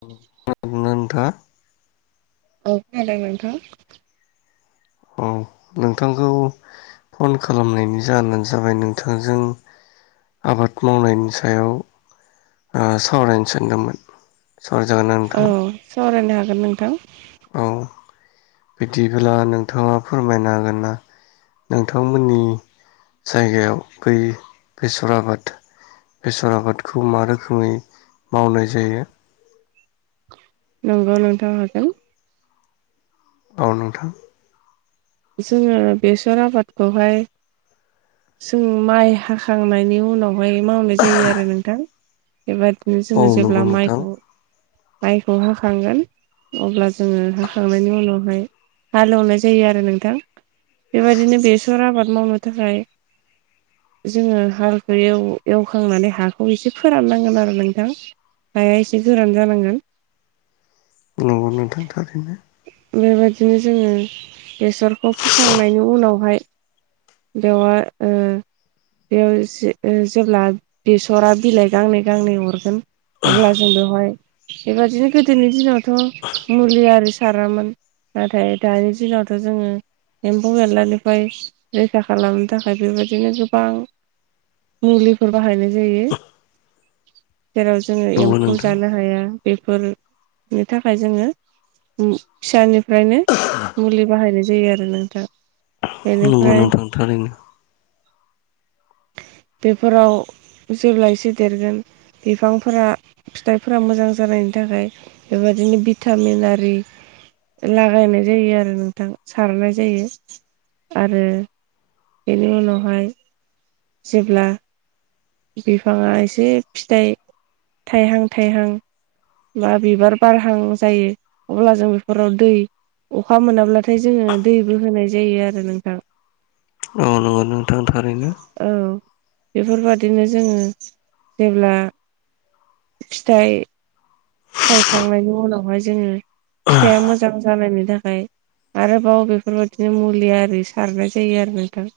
[unintelligible] नोंथां औ खोनादों नोंथां, औ नोंथांखौ फन खालामनायनि जाहोनानो जाबाय नोंथांजों आबाद मावनायनि सायाव आ, सावरायनो सानदोंमोन, ! सावराय जागोनना औ नोंथां? सावरायनो हागोन नोंथां, औ बिदिब्ला नोंथाङा फोरमायनो हागोन ना? नोंथांमोननि जायगायाव बै बेसर आबाद बेसर आबादखौ मा रोखोमै मावनाय जायो? नंगौ नोंथां हागोन, औ, नोंथां! जोङो बेसर आबादखौहाय जों माइ हाखांनायनि उनावहाय मावनाय जायो आरो नोंथां, बेबदिनो औ जोङो नंगौ जेब्ला नोंथां माइखौ, माइखौ हाखांगोन अब्ला जोङो हाखांनायनि उनावहाय हालेवनाय जायो आरो नोंथां। बेबायदिनो बेसर आबाद मावनो थाखाय जोङो हालखौ एव एवखांनानै हाखौ एसे फोराननांगोन आरो नोंथां हाया एसे गोरान जानांगोन नंगौ नोंथां थारैनो। बेबायदिनो जोङो बेसरखौ फोखांनायनि उनावहाय। बेवआ ओ बेयाव जे ओ जेब्ला बेसरा बिलाइ गांनै-गांनै हरगोन। अब्ला जों बेवहाय बेबादिनो गोदोनि दिनावथ' मुलि आरो सारामोन नाथाय दानि दिनावथ' जोङो एम्फौ एनलानिफ्राय रैखा खालामनो थाखाय बेबायदिनो गोबां। मुलिफोर बाहायनाय जायो। जेराव जोङो नंगौ एम्फौ नोंथां जानो हाया बेफोरनि थाखाय जोङो। फिसानिफ्रायनो मुलि बाहायनाय जायो आरो नोंथां बेनि नंगौ नोंथां थारैनो। बेफोराव जेब्लासे देरगोन बिफांफोरा फिथाइफोरा मोजां जानाय थाखाय बेबायदिनो भिटामिन आरि। लागायनाय जायो आरो नोंथां सारनाय जायो। आरो बेनि उनावहाय जेब्ला बिफाङा एसे फिथाइ थाइहां-थाइहां। बा बिबार बारहां जायो अब्ला जों बेफोराव दै। अखा मोनाब्लाथाय जोङो दैबो होनाय जायो आरो नोंथां। औ नं औ बेफोरबादिनो जोङो जेब्ला फिथाइ थायखांनायनि उनावहाय जोङो फिथाइआ मोजां जानायनि थाखाय आरोबाव बेफोरबायदिनो मुलि आरि सारनाय जायो आरो नोंथां।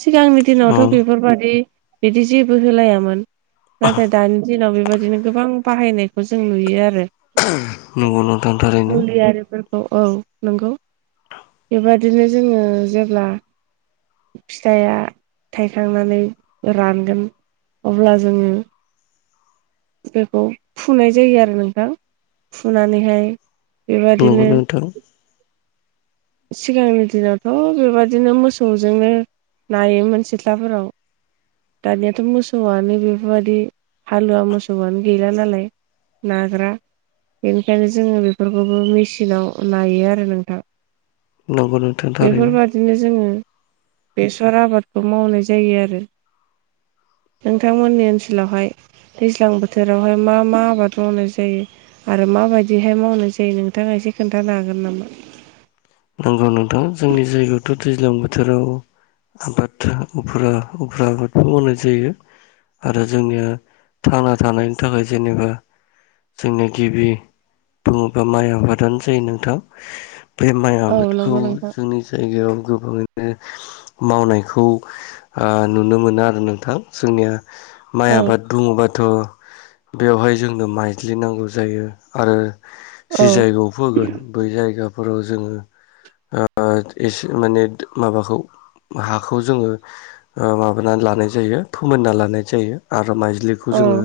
सिगांनि औ दिनावथ' बेफोरबायादि बिदि जेबो होलायामोन। नाथाय दानि दिनाव बेबायदिनो गोबां बाहायनायखौ जों नुयो आरो। नंगौ नोंथां थारैनो। औ-औ नंगौ बेबादिनो जोङो जेब्ला फिथाइआ थाइखांनानै रानगोन। अब्ला जोङो बेखौ फुनाय जायो आरो नोंथां फुनानैहाय नंगौ बेबादिनो नोंथां सिगांनि दिनावथ' बेबायदिनो मोसौजोंनो नायोमोन सिथ्लाफोराव। दानियाथ' मोसौआनो बेफोरबायदि हालुव मोसौआनो गैला नालाय। नाग्रा। बेनिखायनो जोङो बेफोरखौबो मेसिनाव लायो आरो नोंथां। नंगौ नोंथां थारैनो बेफोरबायादिनो जोङो बेसर आबादखौ मावनाय जायो आरो। [inaudible] नोंथांमोननि ओनसोलावहाय दैज्लां बोथोरावहाय मा मा आबाद मावनाय जायो? आरो म माबायदिहाय मावनाय जायो नोंथाङा एसे खोन्थानो हागोन नामा? नंगौ नोंथां जोंनि जायगायावथ' दैज्लां बो थोराव आबाद उफ्रा-उफ्रा आबादबो मावनाय जायो। आरो जोंनिया थांना थानायनि थाखाय जेनेबा जोंनिया गिबि बुङोबा माइ आबादानो जायो नोंथां बे माइ औ आबादखौ नंगौ नोंथां जोंनि जायगायाव गोबाङै नो मावनायखौ ए नुनो मोनो आरो नोंथां जोंनिया। माइ औ आबाद बुंङोबाथ' बेवहाय जोंनो माइज्लि नांगौ जायो आरो जि औ जायगायाव फोगोन बै जायगाफोराव जोङो ओ एसे माने माबाखौ। हाखौ जोङो माबानानै लानाय जायो फोमोनना लानाय जायो आरो। आरो माइज्लिखौ औ जोङो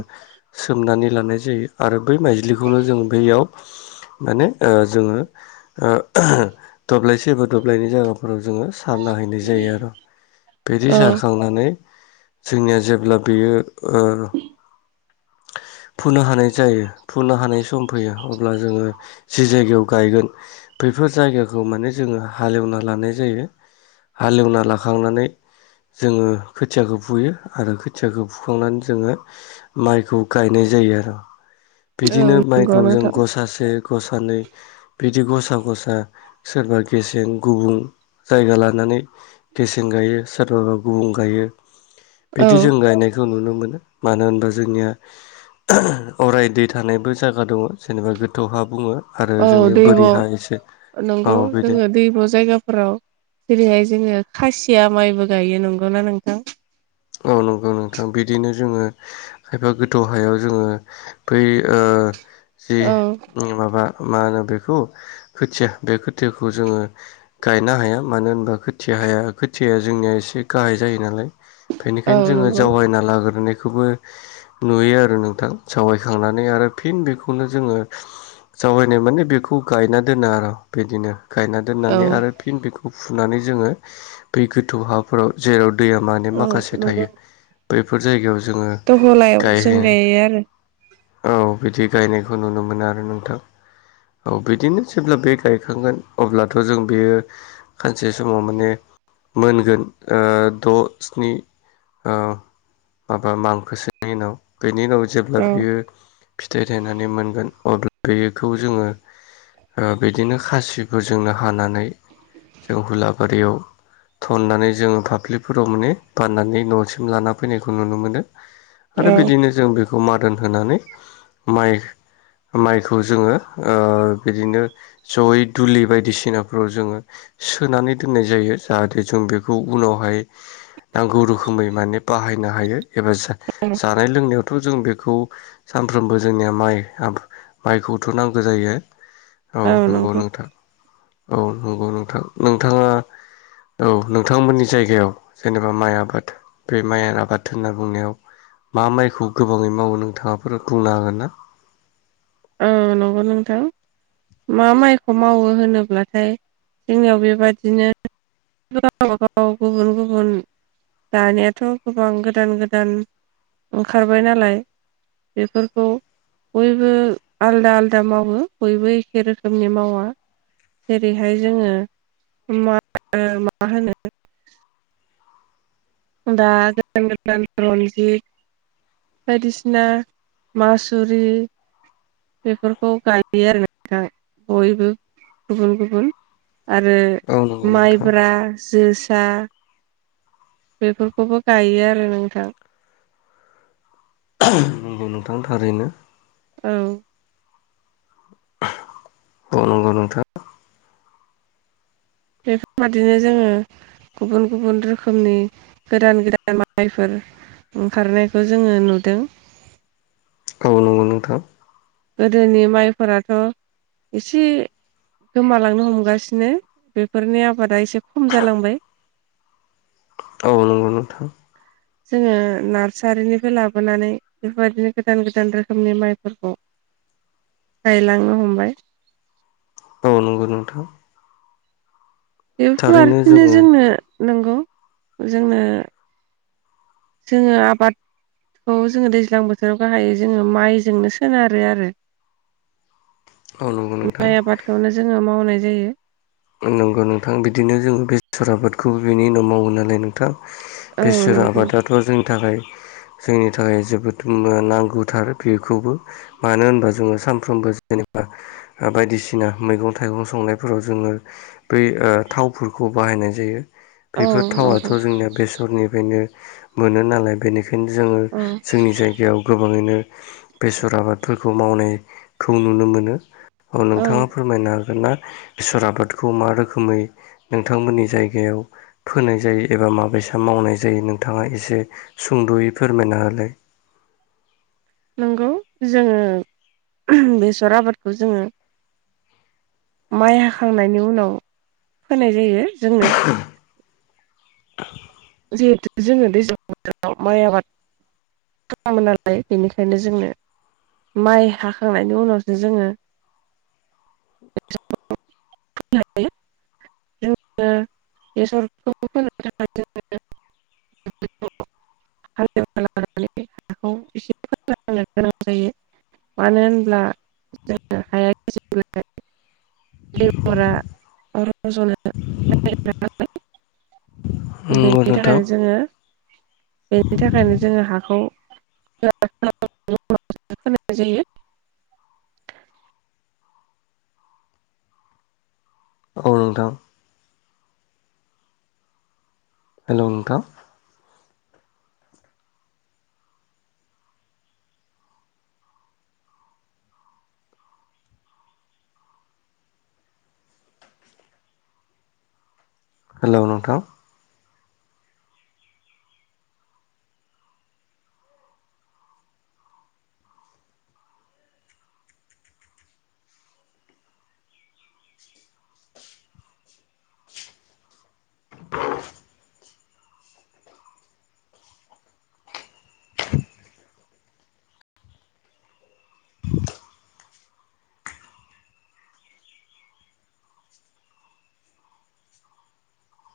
सोमनानै लानाय जायो आरो बै माइज्लिखौनो जों बैयाव माने ओ जोङो ओ दब्लायसे एबा दब्लायनि जायगाफोराव जोङो सारना हैनाय जायो आरो बिदि औ सारखांनानै जोंनिया जेब्ला बेयो ओ फुनो हानाय जायो फुनो हानाय सम फैयो अब्ला जोङो जि जायगायाव गायगोन बे बेफोर जायगाखौ माने जोङो हालेवना लानाय जायो हालेवना लाखांनानै जोङो खोथियाखौ बुयो आरो खोथियाखौ बुखांनानै जोङो माइखौ गायनाय ज जायो आरो। औ बिदिनो नंगौ माइखौ जों नोंथां गसासे गसानै बिदि गसा गसा सोरबा गेसें गुबुं जायगा लानानै गेसें गायो सोरबाबा गुबुं गायो। औ बिदि जों गायनायखौ नुनो मोनो मानो होनबा जोंनिया अराय दै थानायबो जायगा दङ जेनेबा गोथौहा बुङो। आरो जोंनि दैब' बोरिहा एसे औ नंगौ जोङो दैम' जायगाफोराव जेरैहाय आय जोङो खासिया माइबो गायो नंगौनाा नोंथां? औ नंगौ नोंथां बिदिनो जोङो खायफा गोथौ हायाव जोङो बै ओ ओ जि औ माबा ओ मा होनो बेखौ खोथिया बे खोथियाखौ जोङो गायनो हाया मानो होनबा खोथिया हाया खथिया जोंनिया एसे गाहाय जायो नालाय औ बेनिखायनो जोङो नंगौ जावायना लाग्रोनाय खौबो नुयो आरो नोंथां सावायखांनानै आरो फिन बेखौनो जोङो जावरायनाय माने बेखौ गायना दोनो आरो बिदिनो गायना औ दोननानै आरो फिन बेखौ फुनानै जोङो ब गोथौ हाफोराव जेराव दैया मान औ माखासे नंगौ थायो बैफोर जायगायाव जोङो दहलायाव जों गायहनाय- गायो आरो औ बिदि गायनायखौ नुनो मोनो आरो नोंथां। औ बिदिनो जेब्ला बे गायखांगोन अब्लाथ' जों बेयो खाननसे समाव माने मोनगोन ओ द' स्नि औ माबा मांखोसोनि उनाव बेनि उनाव जेब्ला बियो फिथाइ थायनानै मोनगोन अब्ला बेखौ जोङो ओ बिदिनो खासिखौ जोंनो हानानै जों हुलाबारियाव थननानै जोङो फाफ्लिफोराव माने बाननानै न'सिम लाना फैनायखौ नुनो मोनो आरो औ बिदिनो जों बेख खौ मादोन होनानै माइ माइखौ जोङो ओ बिदिनो जयै दुलि बायदिसिनाफ्राव जोङो सोनानै दोननाय जायो जाहाथे जों बेखौ उनावहाय नांगौ रोखोमै माने बाहायनो हायो एबा औ जानाय लोंनायाव थ' जों बेखौ सानफ्रोमबो जोंनिया माइ माइखौथ' नांगो जायो। औ नंगौ नोंथाङ। औ नंगौ नोंथां नोंथाङा औ नोंथांमोननि जायगायाव जेनेबा माइ आबाद बे माइ आबाद होनना बुंनायाव मा माइखौ गोबाङै मावो नोंथाङाफोर बुंनो हागोन ना? औ नंगौ नोंथां। मा माइखौ मावो होनोब्लाथाय जोंनियाव बेबादिनो गाव गाव गुबुन गुबुन दानिाथ' गोबां गोदान गोदान ओंखारबाय नालाय बेफोरखौ बयबो आलदा आलदा मावो बयबो एखे रोखोमनि मावा। जेरैहाय जोङो मा मा होनो दा गोदान गोदान रनजिद बायदिसिना मासुरि बेफोरखौ गायो आरो नों बयबो गुबुन गुबुन आरो औ नंगौ नोंथां माइब्रा जोसा बेफोरखौबो गायो आरो नोंथां नंगौ नोंथां थारैनो औ औ नंगौ नोंथां बेफोरबादिनो जोंङो गुबुन गुबुन रोखोमनि गोदान गोदान माइफोर ओंखारनायखौ जोंङो नुदों। औ नंगौ न गोदोनि माइफोराथ' एसे गोमालांनो हमगासिनो बेफोरनि आबादा एसे खम जालांबाय। औ नंगौ नोंथां जोंङो नार्सारिनिफ्राय लाबोनानै बेफोरबायदिनो गोदान गोदान रोखोमनि माइफोरखौ [inaudible] गायलाङो हमबाय। औ नंगौ नो बेथ आरो थारैनो बिदिनो जोङो जोंनो नंगौ जोंनो जोंङो आबाद थ जोंङो दैज्लां बोथोराव गाहायै जोंङो माइजोंनो सोनारो आरो। [inaudible] नंगौ नोंथां माइ आबादखौनो जोंङो मावनाय जायो। नंगौ नोंथां बिदिनो जोंङो बेसर आबादखौबो बिनि उनाव मावो नालाय नोंथां। औ बेसोर नंगौ आबादाथ' जोंनि थाखाय जोंनि थाखाय जोबोद नांगौथार बेखौबो मानो होनबा जोंङो सानफ्रोमबो जेन बायदिसिना मैगं थाइगं संनायफोराव जोंङो बै ओ थावफोरखौ बाहायनाय जायो। औ बेफोर थावआथ' नंगौ जोंनिया बेसरनिफ्रायनो मोनो नालाय बेनिखायनो बेखायनो जोंङो औ जोंनि जायगायाव गोबाङैनो बेसर आबादफोरखौ मावनाय खौ नुनो मोनो औ नोंथाङा फोरमायनो हागोन ना बेसोर आबाद बे खौ मा रोखोमै नोंथांमोननि जायगायाव फोनाय जायो एबा माबेसा मावनाय जायो नों नोंथाङा एसे सुंद'यै फोरमायना होलाय। गौ जोंङो बेसर आबादखौ जोंङो माइ हाखांनायनि उनाव फोनाय जायो जोंनो जिहेथु जोङो दैज्लां बोथोराव माइ आबाद खालामो नालाय बेनिखायनो जोंनो माइ हाखांनायनि उनावसो जोंङो [inaudible] [unintelligible] [unintelligible] [unintelligible] नो गोनां जायो मानो होनब्ला जों हाया [unintelligible] नंगौ बेनि नोंथां थाखायनो जोंङो बेनि थाखायनो जोंङो हाखौ [unintelligible] [unintelligible] नाय जायो। [inaudible] औ नोंथां हेलौ नोंथां हेलौ नोंथां